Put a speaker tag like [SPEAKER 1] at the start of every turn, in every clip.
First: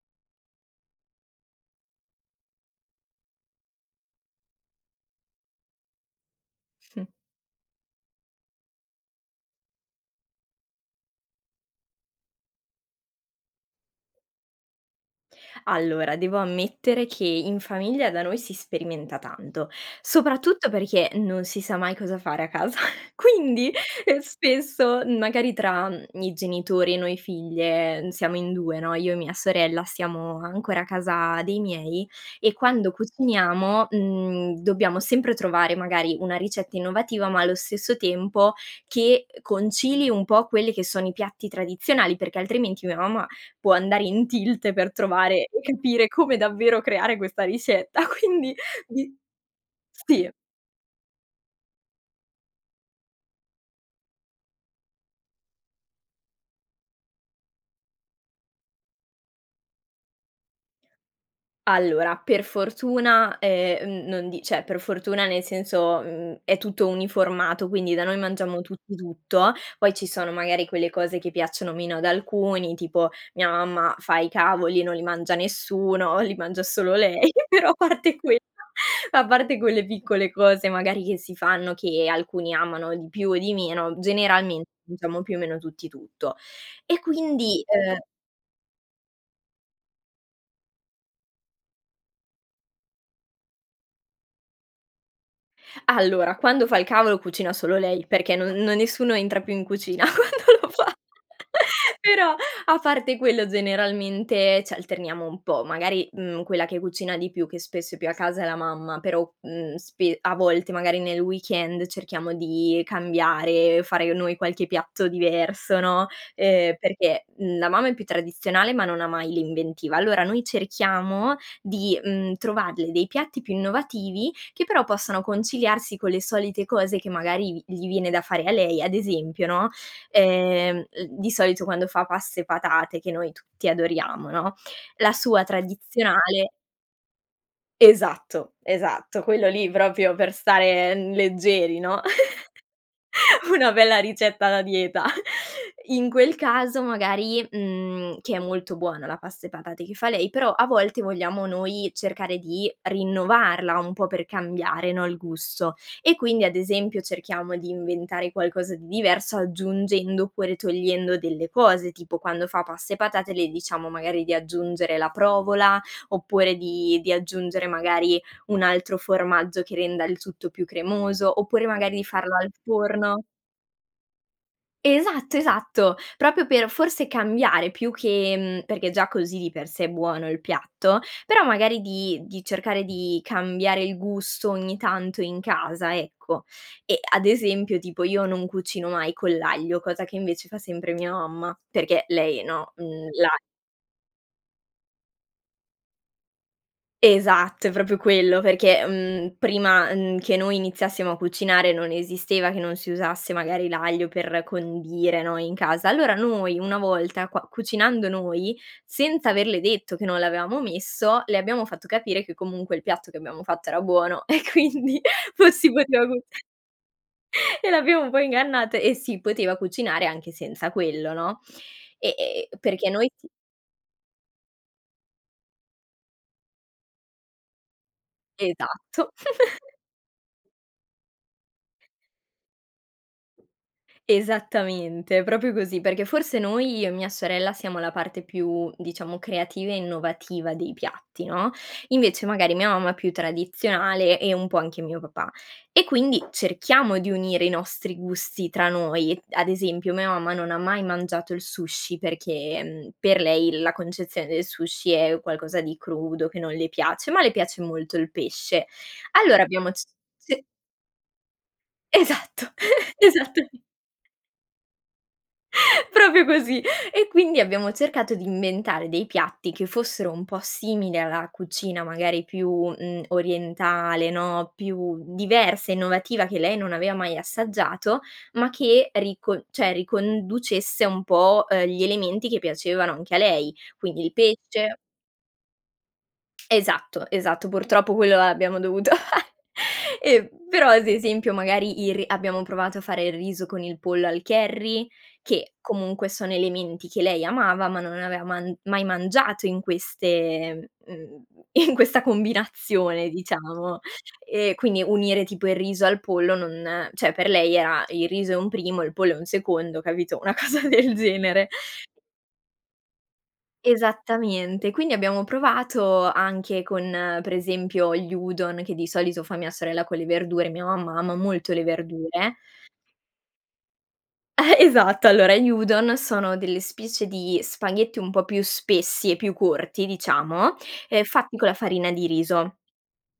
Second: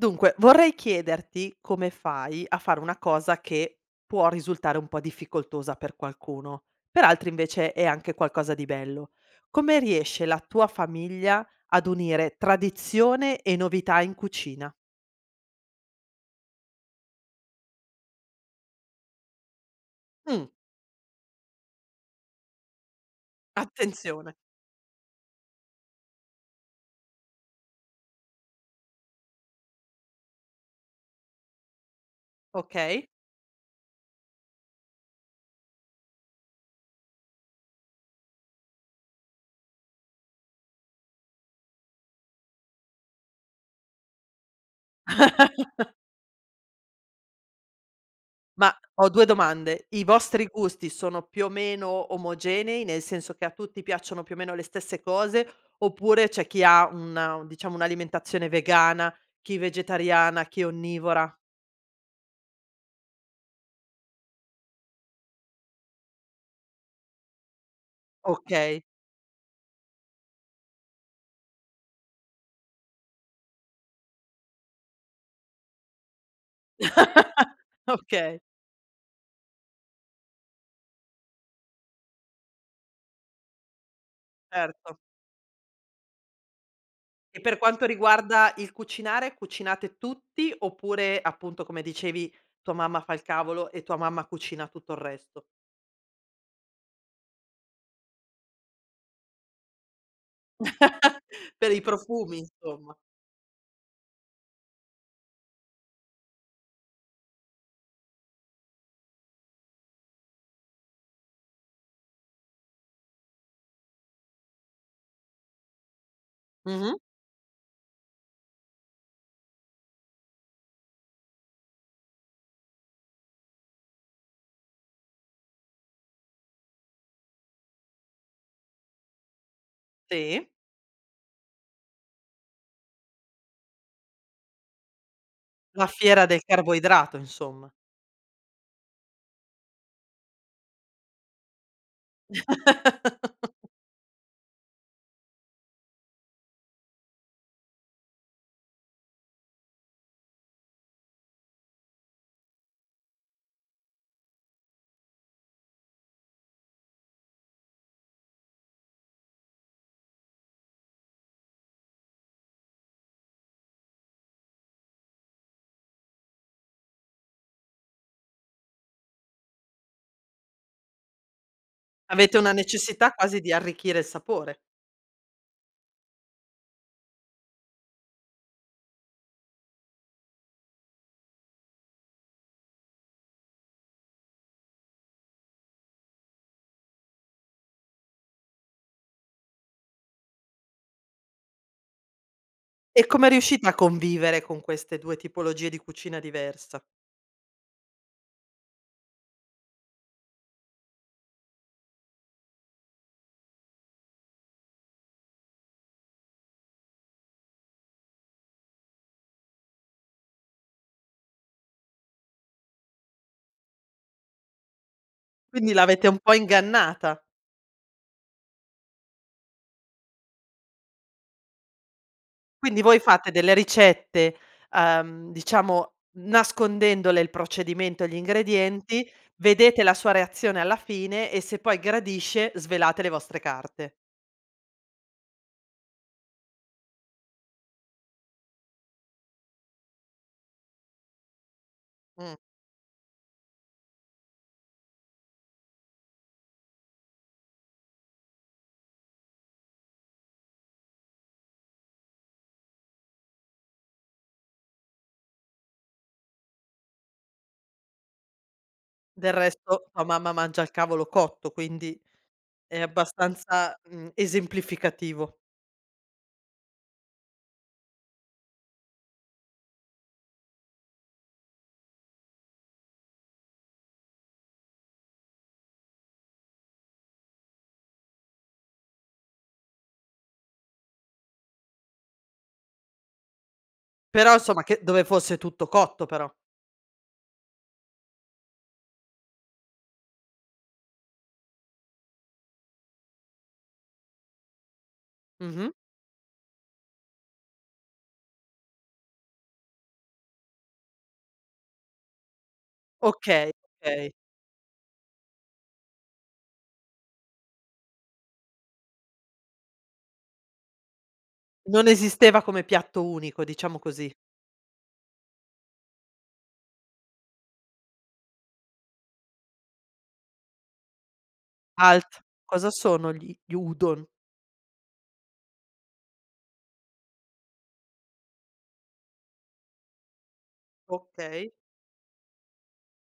[SPEAKER 1] Dunque vorrei chiederti, come fai a fare una cosa che può risultare un po' difficoltosa per qualcuno, per
[SPEAKER 2] Mh.
[SPEAKER 1] altri invece è anche qualcosa di bello. Come riesce la tua famiglia ad unire tradizione e novità in cucina?
[SPEAKER 2] Allora devo ammettere che in famiglia da noi si sperimenta tanto,
[SPEAKER 1] Mh.
[SPEAKER 2] soprattutto perché non si sa mai cosa fare a casa quindi, ehm,
[SPEAKER 1] Attenzione.
[SPEAKER 2] spesso, mhmm, magari tra, mhmm, i genitori e noi figlie, mhmm, siamo in 2, no, io e mia sorella, siamo ancora a casa dei miei e quando
[SPEAKER 1] Okay.
[SPEAKER 2] cuciniamo, mhmm, dobbiamo sempre trovare magari una ricetta innovativa, ma allo stesso tempo che, uhm, concili un po' quelle che sono i piatti tradizionali, perché altrimenti mia mamma può andare in tilt per trovare e capire come davvero creare questa ricetta quindi
[SPEAKER 1] Ma ho
[SPEAKER 2] di
[SPEAKER 1] 2 domande: i
[SPEAKER 2] sì.
[SPEAKER 1] vostri gusti sono più o meno omogenei, nel senso che a tutti piacciono più o meno le stesse cose, oppure c'è chi ha una diciamo un'alimentazione vegana, chi vegetariana, chi onnivora?
[SPEAKER 2] Allora, per fortuna, ehm, mhmm, non di cioè, per fortuna nel senso, mhmm, è tutto uniformato quindi da noi mangiamo
[SPEAKER 1] Okay.
[SPEAKER 2] tutti tutto, poi ci sono magari quelle cose che piacciono meno ad alcuni, tipo mia mamma fa i cavoli e non li mangia nessuno, li mangia solo lei però a parte quell
[SPEAKER 1] Okay.
[SPEAKER 2] a parte quelle piccole cose magari che si fanno che alcuni amano di più o di meno, generalmente
[SPEAKER 1] Erto.
[SPEAKER 2] mangiamo più o meno tutti tutto. E
[SPEAKER 1] E per
[SPEAKER 2] quindi,
[SPEAKER 1] quanto
[SPEAKER 2] uhm
[SPEAKER 1] riguarda il cucinare, cucinate tutti oppure, appunto come dicevi, tua mamma fa il cavolo e tua mamma cucina tutto il resto?
[SPEAKER 2] Allora, quando fa il cavolo cucina solo lei perché non no nessuno entra più in cucina quando lo fa,
[SPEAKER 1] Per i
[SPEAKER 2] però
[SPEAKER 1] profumi
[SPEAKER 2] a
[SPEAKER 1] insomma.
[SPEAKER 2] parte quello generalmente ci alterniamo un po', magari, mhmm, quella che cucina di più, che spesso è più a casa, è la mamma però, mhmm, spe a volte magari nel weekend cerchiamo di cambiare, fare noi qualche piatto diverso, no, ehm
[SPEAKER 1] Mh-mh.
[SPEAKER 2] perché, mhmm, la mamma è più tradizionale ma non ha mai l'inventiva. Allora noi cerchiamo di, mhmm, trovarle dei piatti più innovativi che però possano conciliarsi con le solite cose che, magari, vi gli viene da fare a lei, ad esempio, no,
[SPEAKER 1] Sì.
[SPEAKER 2] ehm, l di solito quando fa pasta e patate che noi tutti adoriamo, no, la sua
[SPEAKER 1] La fiera del
[SPEAKER 2] tradizionale
[SPEAKER 1] carboidrato insomma.
[SPEAKER 2] Esatto, esatto, quello lì proprio per stare, mhmm, leggeri, no. Una bella ricetta da dieta. In quel caso magari mhmm, che è molto buona la pasta e patate che fa lei però a volte vogliamo noi cercare di rinnovarla un po' per cambiare, no, il gusto. E quindi, ad esempio, cerchiamo di inventare qualcosa di diverso aggiungendo oppure togliendo delle cose, tipo quando fa pasta e patate le diciamo magari di aggiungere la provola, oppure di di aggiungere magari un altro formaggio che renda il tutto più cremoso, oppure magari di farlo
[SPEAKER 1] Avete
[SPEAKER 2] al
[SPEAKER 1] una necessità
[SPEAKER 2] forno
[SPEAKER 1] quasi di arricchire il sapore.
[SPEAKER 2] Esatto, esatto, proprio per forse cambiare più che mhmm, perché già così di per sé è buono il piatto, però magari di di cercare di cambiare il gusto ogni tanto in casa ecco, e ad esempio tipo io non cucino mai con l'aglio, cosa che invece fa sempre mia mamma perché lei, no,
[SPEAKER 1] E
[SPEAKER 2] mhmm,
[SPEAKER 1] come
[SPEAKER 2] la
[SPEAKER 1] riuscite a convivere con queste 2 tipologie di cucina diversa?
[SPEAKER 2] Esatto, è proprio quello perché, mhmm, prima, uhm, che noi iniziassimo a cucinare non esisteva che non si usasse magari l'aglio per condire, no, in casa, allora noi una volta qua cucinando noi, senza averle detto che non l'avevamo messo, le abbiamo fatto capire che comunque il piatto che abbiamo fatto era buono, e quindi
[SPEAKER 1] Quindi
[SPEAKER 2] fossimo
[SPEAKER 1] l'avete un
[SPEAKER 2] [unintelligible]
[SPEAKER 1] po' ingannata.
[SPEAKER 2] e l'abbiamo un po' ingannata, e si poteva cucinare anche senza quello, no, e e e
[SPEAKER 1] Quindi
[SPEAKER 2] perché
[SPEAKER 1] voi
[SPEAKER 2] noi ti
[SPEAKER 1] fate delle ricette, uhm, diciamo nascondendole il procedimento, gli ingredienti,
[SPEAKER 2] Esatto.
[SPEAKER 1] vedete la sua reazione alla fine e se poi gradisce svelate le vostre carte.
[SPEAKER 2] Esattamente, proprio così, perché forse noi, io e mia sorella, siamo la parte più diciamo creativa e innovativa dei piatti, no. Invece
[SPEAKER 1] Mh.
[SPEAKER 2] magari mia mamma è più tradizionale e un po' anche mio papà e quindi cerchiamo di unire i nostri gusti tra noi, ad esempio, mia mamma non ha mai mangiato il sushi perché, mhmm, per lei la concezione del sushi è qualcosa di crudo che non le piace, ma le piace molto il pesce.
[SPEAKER 1] Del
[SPEAKER 2] Allora abbiamo c
[SPEAKER 1] resto tua mamma
[SPEAKER 2] ce
[SPEAKER 1] mangia il cavolo cotto quindi
[SPEAKER 2] Esatto,
[SPEAKER 1] è
[SPEAKER 2] esattame
[SPEAKER 1] abbastanza, mhmm, esemplificativo.
[SPEAKER 2] Proprio così, e quindi abbiamo cercato di inventare dei piatti che fossero un po' simili alla cucina magari più, mhmm, orientale, no, più diversa e innovativa che lei non aveva mai assaggiato ma che ricon cioè, riconducesse un po', uhm, gli elementi che piacevano anche a lei, quindi il
[SPEAKER 1] Però insomma
[SPEAKER 2] pesce
[SPEAKER 1] che dove fosse tutto cotto però.
[SPEAKER 2] Esatto, esatto, purtroppo quello l'abbiamo dovuto e però ad esempio magari il ri abbiamo provato a fare il riso con il pollo al curry, che
[SPEAKER 1] Mh-mh.
[SPEAKER 2] comunque sono elementi che lei amava, ma non aveva man mai mangiato in queste mhmm, in questa combinazione
[SPEAKER 1] Okay,
[SPEAKER 2] diciamo,
[SPEAKER 1] okay.
[SPEAKER 2] e quindi unire tipo il riso al pollo non cioè, per lei era: "Il riso è un primo, il pollo è un secondo." Capito? Una cosa del genere.
[SPEAKER 1] Non esisteva come piatto unico, diciamo così.
[SPEAKER 2] Esattamente, quindi abbiamo provato anche con, per esempio, gli udon che di solito fa mia sorella con le verdure e mia mamma ama molto le
[SPEAKER 1] Alt!
[SPEAKER 2] verdure
[SPEAKER 1] Cosa sono gli gli udon?
[SPEAKER 2] Esatto, allora gli udon sono delle specie di spaghetti un po' più spessi e più corti diciamo, ehm, fatti con
[SPEAKER 1] Okay.
[SPEAKER 2] la farina di riso,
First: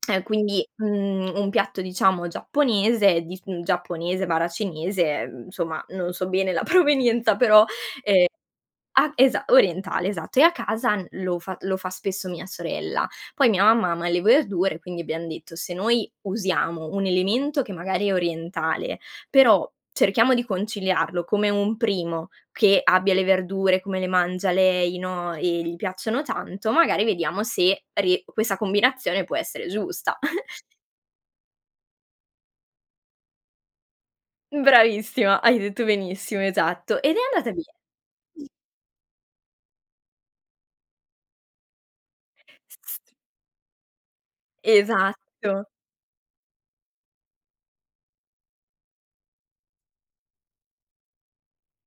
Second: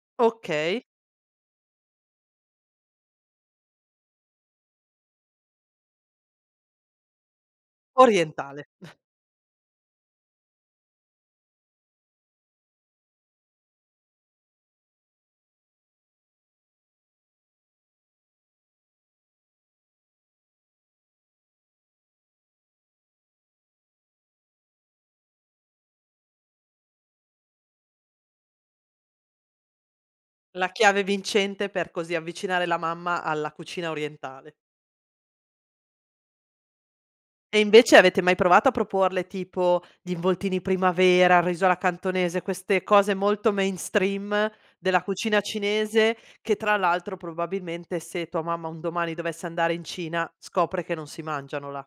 [SPEAKER 2] ehm, quindi,
[SPEAKER 1] Okay.
[SPEAKER 2] mhmm, un piatto diciamo giapponese di s giapponese/cinese, ehm, insomma, non so bene la provenienza però, ehm
[SPEAKER 1] Orientale.
[SPEAKER 2] ah, esa orientale, esatto, e a casa n lo fa lo fa spesso mia sorella, poi mia mamma ama le verdure quindi abbiam detto: "Se noi usiamo un elemento che magari è orientale, però cerchiamo di conciliarlo come un primo che abbia le verdure, come le mangia lei, no, e gli piacciono tanto, magari vediamo se rie questa combinazione può essere giusta."
[SPEAKER 1] La chiave vincente per così avvicinare la mamma alla cucina orientale.
[SPEAKER 2] Mh, bravissima, hai detto benissimo, esatto. Ed è andata
[SPEAKER 1] E invece
[SPEAKER 2] bene
[SPEAKER 1] avete mai provato a proporle tipo gli involtini primavera, riso alla cantonese,
[SPEAKER 2] S
[SPEAKER 1] queste
[SPEAKER 2] s
[SPEAKER 1] cose molto mainstream della cucina
[SPEAKER 2] Esatto.
[SPEAKER 1] cinese, che tra l'altro, probabilmente, se tua mamma un domani dovesse andare in Cina scopre che non si mangiano là.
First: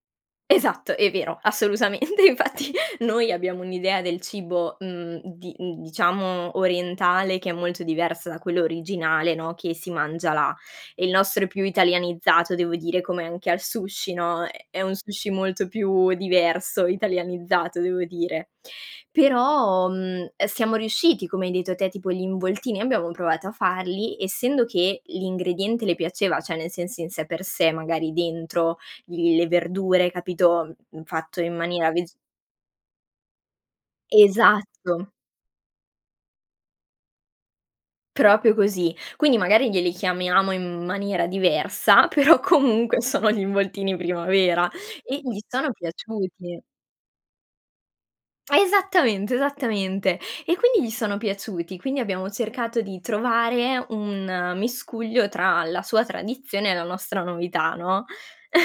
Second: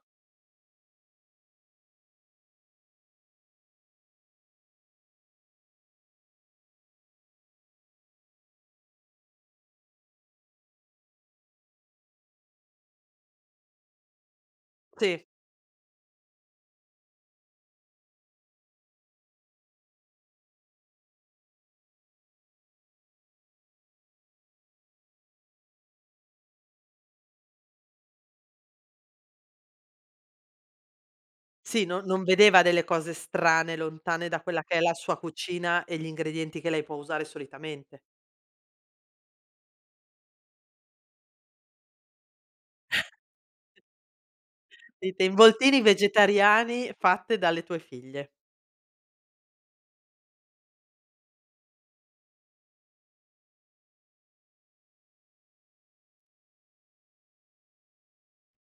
[SPEAKER 2] Esatto, è vero assolutamente, infatti noi abbiamo un'idea del cibo, mhmm, di mhmm, diciamo orientale che è molto diversa da quello originale, no, che si mangia là, il nostro è più italianizzato devo dire come anche al sushi, no. È è un
[SPEAKER 1] Sì.
[SPEAKER 2] sushi molto più diverso, italianizzato devo dire, però, mhmm, ehm, siamo riusciti come hai detto te tipo gli involtini abbiamo provato a farli, essendo che l'ingrediente le piaceva, cioè, nel senso in sé per sé, magari dentro l le verdure capito, mhmm, fatto in
[SPEAKER 1] Sì,
[SPEAKER 2] maniera
[SPEAKER 1] no
[SPEAKER 2] veg
[SPEAKER 1] non vedeva delle cose strane, lontane da quella che è la
[SPEAKER 2] Esatto.
[SPEAKER 1] sua cucina e gli ingredienti che lei può usare solitamente.
[SPEAKER 2] Proprio così. Quindi magari glieli chiamiamo in m maniera diversa però comunque sono gli involtini primavera e
[SPEAKER 1] Dite:
[SPEAKER 2] gli sono
[SPEAKER 1] "Involtini
[SPEAKER 2] piaciuti.
[SPEAKER 1] vegetariani fatte dalle tue figlie."
[SPEAKER 2] Esattamente, esattamente, e quindi gli sono piaciuti, quindi abbiamo cercato di trovare un miscuglio tra la sua tradizione e la nostra novità, no?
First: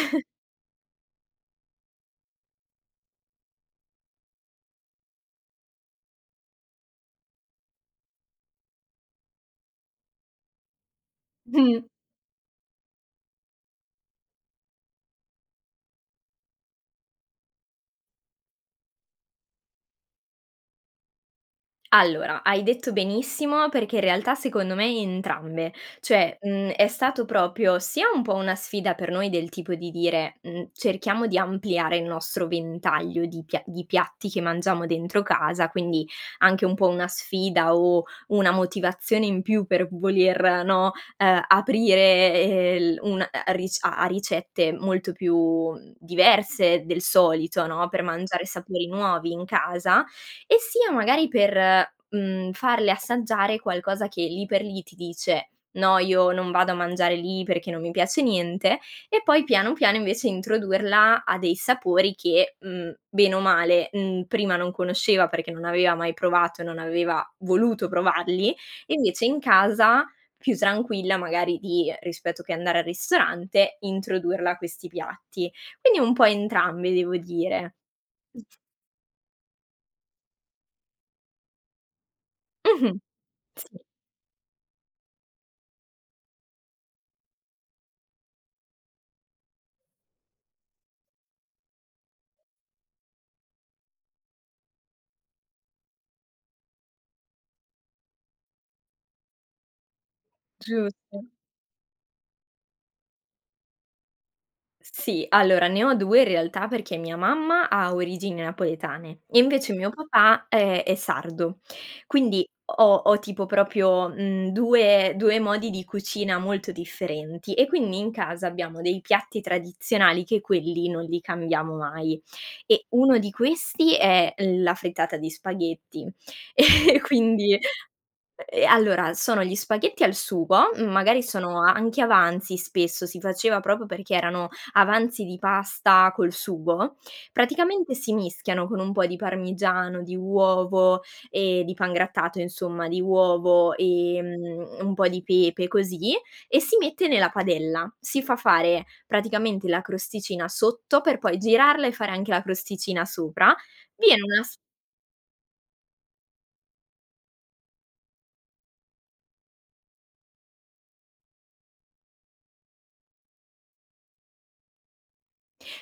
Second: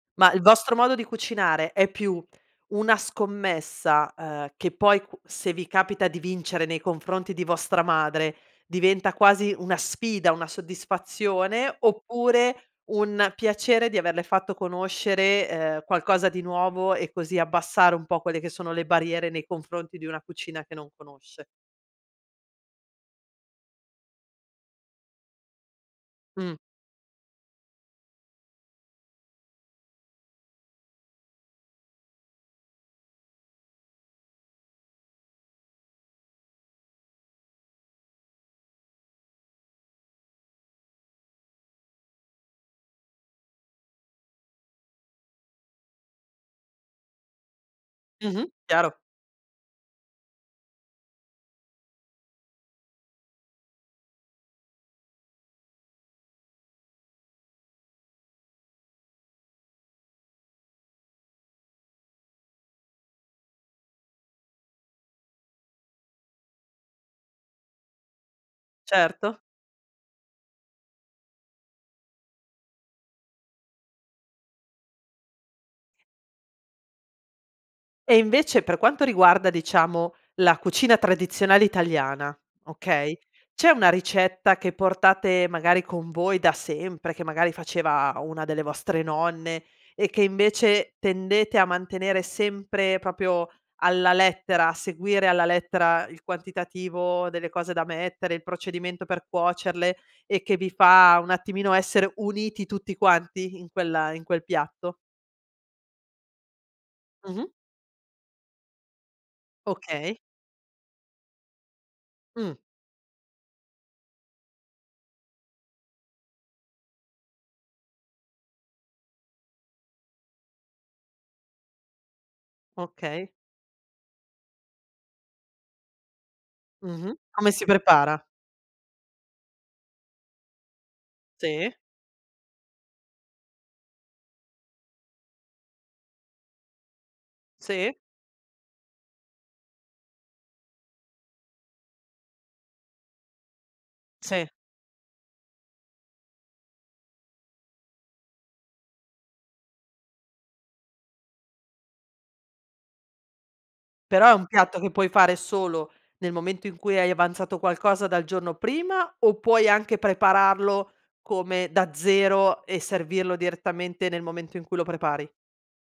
[SPEAKER 1] Ma il vostro modo di cucinare è più una scommessa, uhm, che poi q se vi capita di vincere nei confronti di vostra madre diventa quasi una sfida, una soddisfazione,
[SPEAKER 2] Mh.
[SPEAKER 1] oppure un piacere di averle fatto conoscere, uhm, qualcosa di nuovo, e così abbassare un po' quelle che sono le barriere nei confronti di una cucina che non conosce?
[SPEAKER 2] Allora, hai detto benissimo perché in realtà secondo me entrambe cioè,
[SPEAKER 1] Mh.
[SPEAKER 2] mhmm, è stato proprio sia un po' una sfida per noi, del tipo di dire: "Mhmm, cerchiamo di ampliare il nostro ventaglio di pia di piatti che mangiamo dentro casa." Quindi anche un po' una sfida o una motivazione in più per voler, no, uhm, aprire, ehm, il un a a ric a a ricette molto più, mhmm, diverse del solito, no, per mangiare
[SPEAKER 1] Mh-mh,
[SPEAKER 2] sapori
[SPEAKER 1] chiaro.
[SPEAKER 2] nuovi in casa e sia, magari, per, mhmm, farle assaggiare qualcosa che lì per lì ti dice: "No, io non vado a mangiare lì perché non mi piace niente." E poi piano, piano invece introdurla a dei sapori che, mhmm, bene o male, mhmm, prima non conosceva perché non aveva mai provato e non aveva voluto provarli, invece in
[SPEAKER 1] Certo.
[SPEAKER 2] casa più tranquilla, magari, di rispetto che andare al ristorante, introdurla a questi piatti, quindi un po' entrambi devo dire.
[SPEAKER 1] E invece per quanto riguarda, diciamo, la cucina tradizionale italiana,
[SPEAKER 2] Mh-mh,
[SPEAKER 1] okay,
[SPEAKER 2] s
[SPEAKER 1] c'è una ricetta che portate, magari, con voi da sempre, che magari faceva una delle vostre nonne e che invece tendete a mantenere sempre, proprio alla lettera, a seguire alla lettera il quantitativo delle cose da mettere, il procedimento per cuocerle e che vi fa
[SPEAKER 2] Giusto.
[SPEAKER 1] un attimino essere uniti tutti quanti in quel in quel piatto?
[SPEAKER 2] Sì, allora ne ho 2 in realtà, perché mia
[SPEAKER 1] Mh-mh.
[SPEAKER 2] mamma ha origini napoletane e invece mio
[SPEAKER 1] Okay.
[SPEAKER 2] papà, ehm, è sardo quindi
[SPEAKER 1] Mh.
[SPEAKER 2] ho ho tipo proprio, mhmm, 2- 2 modi di cucina molto differenti e quindi in casa abbiamo dei piatti tradizionali che quelli non li cambiamo mai, e uno
[SPEAKER 1] Okay.
[SPEAKER 2] di questi è l la frittata di spaghetti e e
[SPEAKER 1] Mh-mh. Come
[SPEAKER 2] quindi
[SPEAKER 1] si prepara?
[SPEAKER 2] ehm, allora sono gli spaghetti al sugo, mhmm, magari sono
[SPEAKER 1] Sì.
[SPEAKER 2] anche avanzi spesso, si faceva proprio perché erano avanzi di pasta col sugo, praticamente
[SPEAKER 1] Sì.
[SPEAKER 2] si mischiano con un po' di parmigiano, di uovo e di pangrattato insomma, di uovo,
[SPEAKER 1] Sì.
[SPEAKER 2] ehm, un po' di pepe e così e si mette nella padella, si fa fare praticamente la crosticina sotto per poi girarla e fare anche la crosticina sopra, viene
[SPEAKER 1] Però è
[SPEAKER 2] una
[SPEAKER 1] un
[SPEAKER 2] s
[SPEAKER 1] piatto che puoi fare solo nel momento in cui hai avanzato qualcosa dal giorno prima o puoi anche prepararlo come da 0 e servirlo direttamente nel momento in cui lo prepari?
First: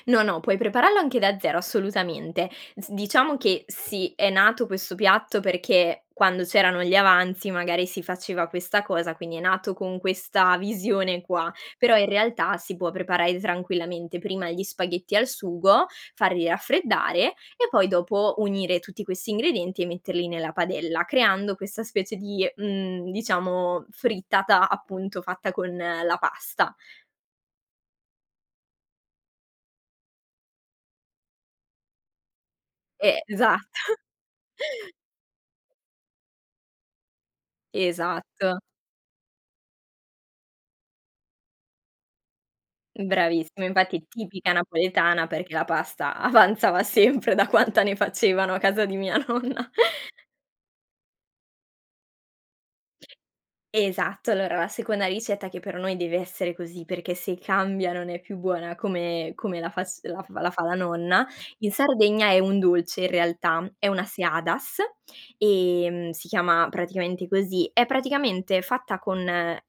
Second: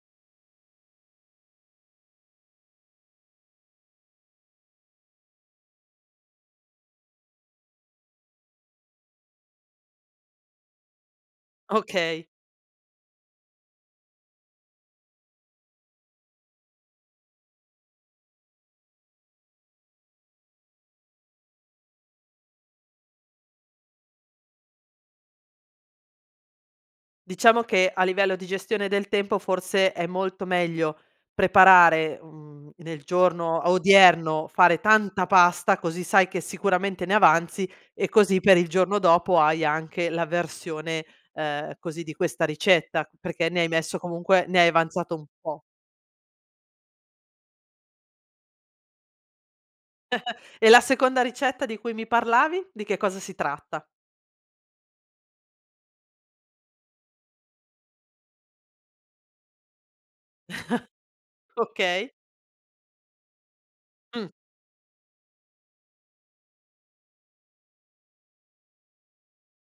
[SPEAKER 2] No, no puoi prepararlo anche da 0 assolutamente, s diciamo che sì, è nato questo piatto perché quando c'erano gli avanzi magari si faceva questa cosa, quindi è nato con questa visione qua. Però in
[SPEAKER 1] Okay.
[SPEAKER 2] realtà si può preparare tranquillamente prima gli spaghetti al sugo, farli raffreddare e poi dopo unire tutti questi ingredienti e metterli nella padella, creando questa specie di, mhmm, diciamo frittata, appunto, fatta con la pasta.
[SPEAKER 1] Diciamo che a livello di gestione del tempo forse è molto meglio preparare, mhmm, nel
[SPEAKER 2] E
[SPEAKER 1] giorno
[SPEAKER 2] esatt
[SPEAKER 1] odierno fare tanta pasta, così sai che sicuramente ne avanzi e così per
[SPEAKER 2] Esatto.
[SPEAKER 1] il giorno dopo hai anche la versione, uhm, così di questa ricetta perché ne
[SPEAKER 2] Bravissimo,
[SPEAKER 1] hai messo
[SPEAKER 2] infatti è
[SPEAKER 1] comunque
[SPEAKER 2] tipica
[SPEAKER 1] ne hai avanzato un
[SPEAKER 2] napoletana perché
[SPEAKER 1] po'.
[SPEAKER 2] la pasta avanzava sempre da quanta ne facevano a casa di mia nonna.
[SPEAKER 1] E la seconda ricetta di cui mi parlavi, di che cosa si tratta?
[SPEAKER 2] Esatto, allora la seconda ricetta, che per noi deve essere così, perché se cambia non è più buona come come la fac la f la fa la nonna, in
[SPEAKER 1] Okay.
[SPEAKER 2] Sardegna è un dolce in realtà, è una
[SPEAKER 1] Mh.
[SPEAKER 2] seadas, ehm, si chiama praticamente così, è praticamente fatta con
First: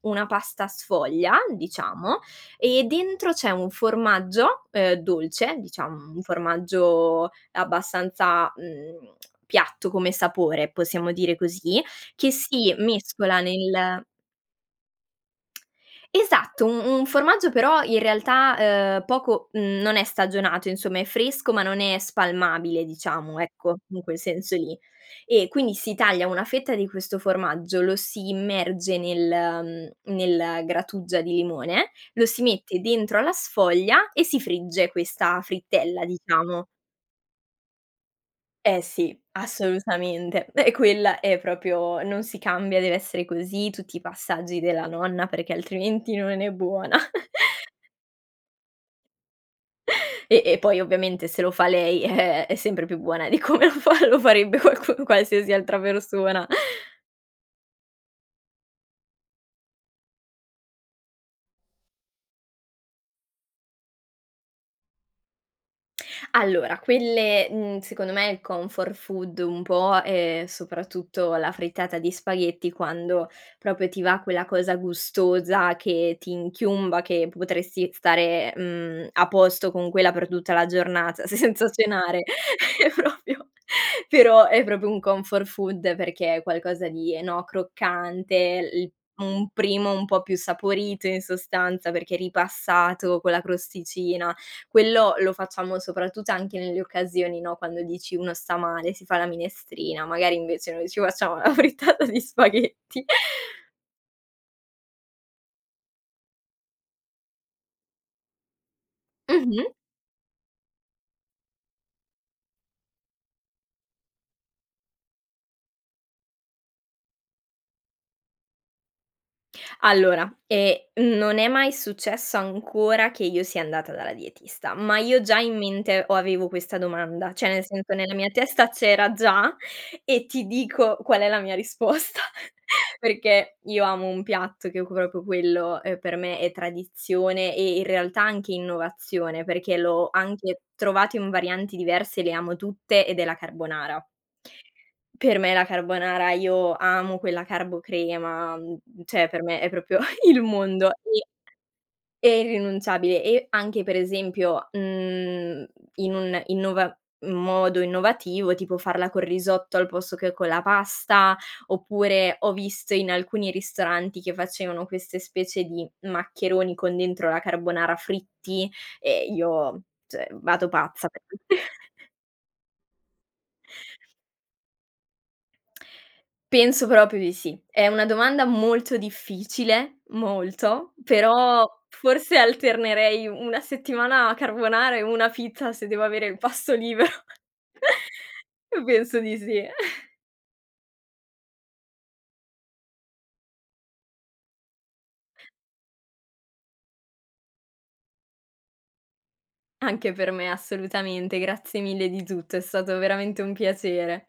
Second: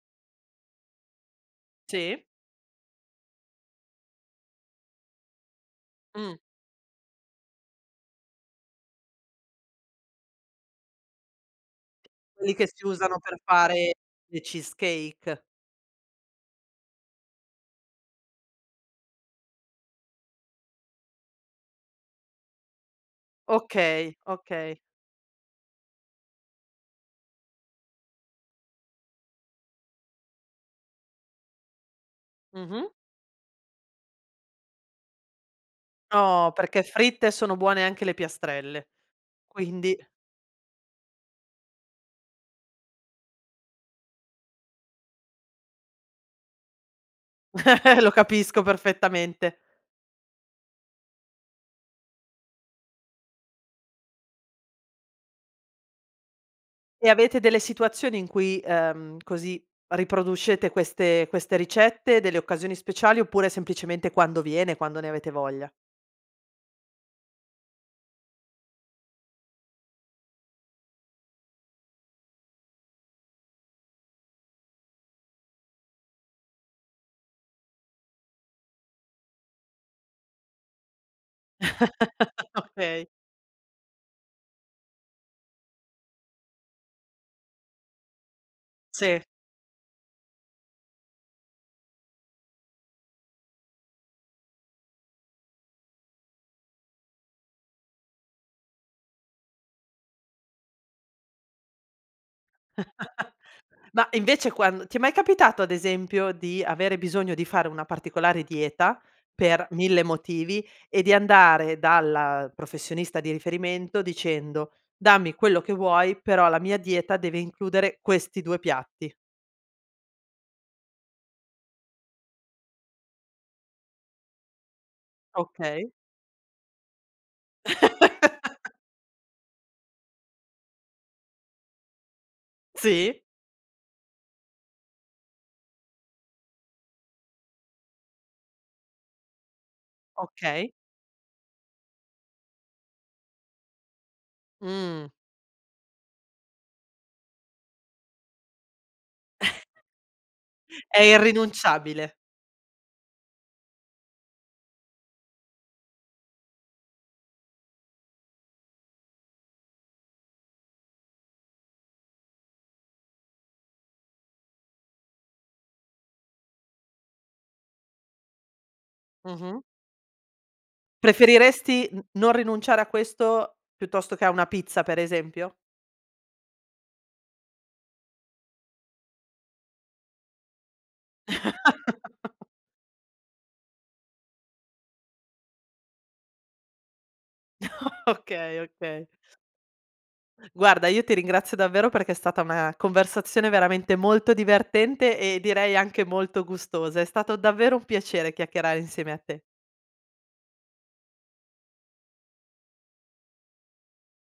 [SPEAKER 2] una pasta sfoglia, diciamo,
[SPEAKER 1] Sì.
[SPEAKER 2] e dentro c'è un formaggio, uhm, dolce diciam un
[SPEAKER 1] Mh.
[SPEAKER 2] formaggio abbastanza, mhmm, piatto come sapore, possiamo dire così, che
[SPEAKER 1] Quelli che
[SPEAKER 2] si
[SPEAKER 1] si usano per
[SPEAKER 2] mescola
[SPEAKER 1] fare
[SPEAKER 2] nel
[SPEAKER 1] le cheesecake.
[SPEAKER 2] Esatto, un un formaggio, però in realtà, uhm, poco mhmm, non è stagionato insomma, è fresco ma non è spalmabile, diciamo, ecco in
[SPEAKER 1] Okay,
[SPEAKER 2] quel senso lì,
[SPEAKER 1] okay.
[SPEAKER 2] e quindi si taglia una fetta di questo formaggio, lo si immerge nel mhmm, nel grattugia di limone, lo si mette
[SPEAKER 1] Mh-mh.
[SPEAKER 2] dentro alla sfoglia e si frigge questa frittella,
[SPEAKER 1] Oh,
[SPEAKER 2] diciamo.
[SPEAKER 1] perché fritte sono buone anche le
[SPEAKER 2] Eh,
[SPEAKER 1] piastrelle,
[SPEAKER 2] sì,
[SPEAKER 1] quindi.
[SPEAKER 2] assolutamente, e quella è proprio non si cambia, deve essere così tutti i passaggi della nonna, perché altrimenti non è buona.
[SPEAKER 1] Lo capisco perfettamente.
[SPEAKER 2] E e poi ovviamente se lo fa lei, eh, è sempre più buona di come lo fa lo farebbe qualc qualsiasi altra persona.
[SPEAKER 1] E avete delle situazioni in cui, uhm, così, riproducete queste queste ricette, delle occasioni speciali oppure semplicemente quando viene, quando ne avete voglia?
[SPEAKER 2] Allora, quelle, mhmm, secondo me il comfort food un po', è soprattutto la frittata di spaghetti quando proprio ti va quella cosa gustosa che ti inchiumba, che potresti stare, mhmm, a posto con quella per tutta la giornata senza cenare, è
[SPEAKER 1] Okay.
[SPEAKER 2] proprio però è proprio un comfort food, perché è qualcosa di, ehm, no, croccante l
[SPEAKER 1] Sì.
[SPEAKER 2] un primo un po' più saporito in sostanza, perché ripassato con la crosticina, quello lo facciamo soprattutto anche nelle occasioni, no, quando dici: "Uno sta male, si fa la minestrina." Magari invece noi ci facciamo la frittata di spaghetti.
[SPEAKER 1] Ma invece quando ti è mai capitato ad esempio di avere bisogno di fare una particolare dieta, per
[SPEAKER 2] Mh-mh.
[SPEAKER 1] 1000 motivi e di andare dalla professionista di riferimento dicendo: "Dammi quello che vuoi, però la mia dieta deve includere questi 2 piatti."
[SPEAKER 2] Allora, ehm, non è mai successo ancora che io sia andata dalla dietista, ma io ho già in
[SPEAKER 1] Okay.
[SPEAKER 2] mente, o avevo questa domanda, cioè nel senso, nella mia testa c'era già e ti dico qual è la mia risposta,
[SPEAKER 1] Sì.
[SPEAKER 2] perché io amo un piatto che c proprio quello, uhm, per me è tradizione e in realtà anche innovazione, perché l'ho anche
[SPEAKER 1] Okay.
[SPEAKER 2] trovato in varianti diverse, le amo tutte ed è la carbonara
[SPEAKER 1] Mh.
[SPEAKER 2] per me la carbonara io amo quella carbo crema, mhmm, cioè, per me è proprio il mondo
[SPEAKER 1] È
[SPEAKER 2] e
[SPEAKER 1] irrinunciabile.
[SPEAKER 2] è irrinunciabile, e anche per esempio, mhmm, in un innova un modo innovativo, tipo farla col risotto al posto che con la pasta, oppure ho visto in alcuni ristoranti che facevano queste specie di maccheroni con dentro la carbonara, fritti e
[SPEAKER 1] Mh-mh.
[SPEAKER 2] io cioè, vado pazza pe
[SPEAKER 1] Preferiresti n non rinunciare a questo piuttosto che a una pizza, per esempio?
[SPEAKER 2] Penso proprio di sì. È una domanda molto difficile, molto, però forse alternerei 1 settimana a carbonara e 1 fit, a se devo avere il pasto libero
[SPEAKER 1] Okay,
[SPEAKER 2] uhm,
[SPEAKER 1] okay.
[SPEAKER 2] penso di sì.
[SPEAKER 1] Guarda, io ti ringrazio davvero perché è stata una conversazione veramente molto divertente, e direi anche molto gustosa. È stato davvero un piacere chiacchierare insieme a te.
[SPEAKER 2] Anche per me assolutamente, grazie mille di tutto è stato veramente un piacere.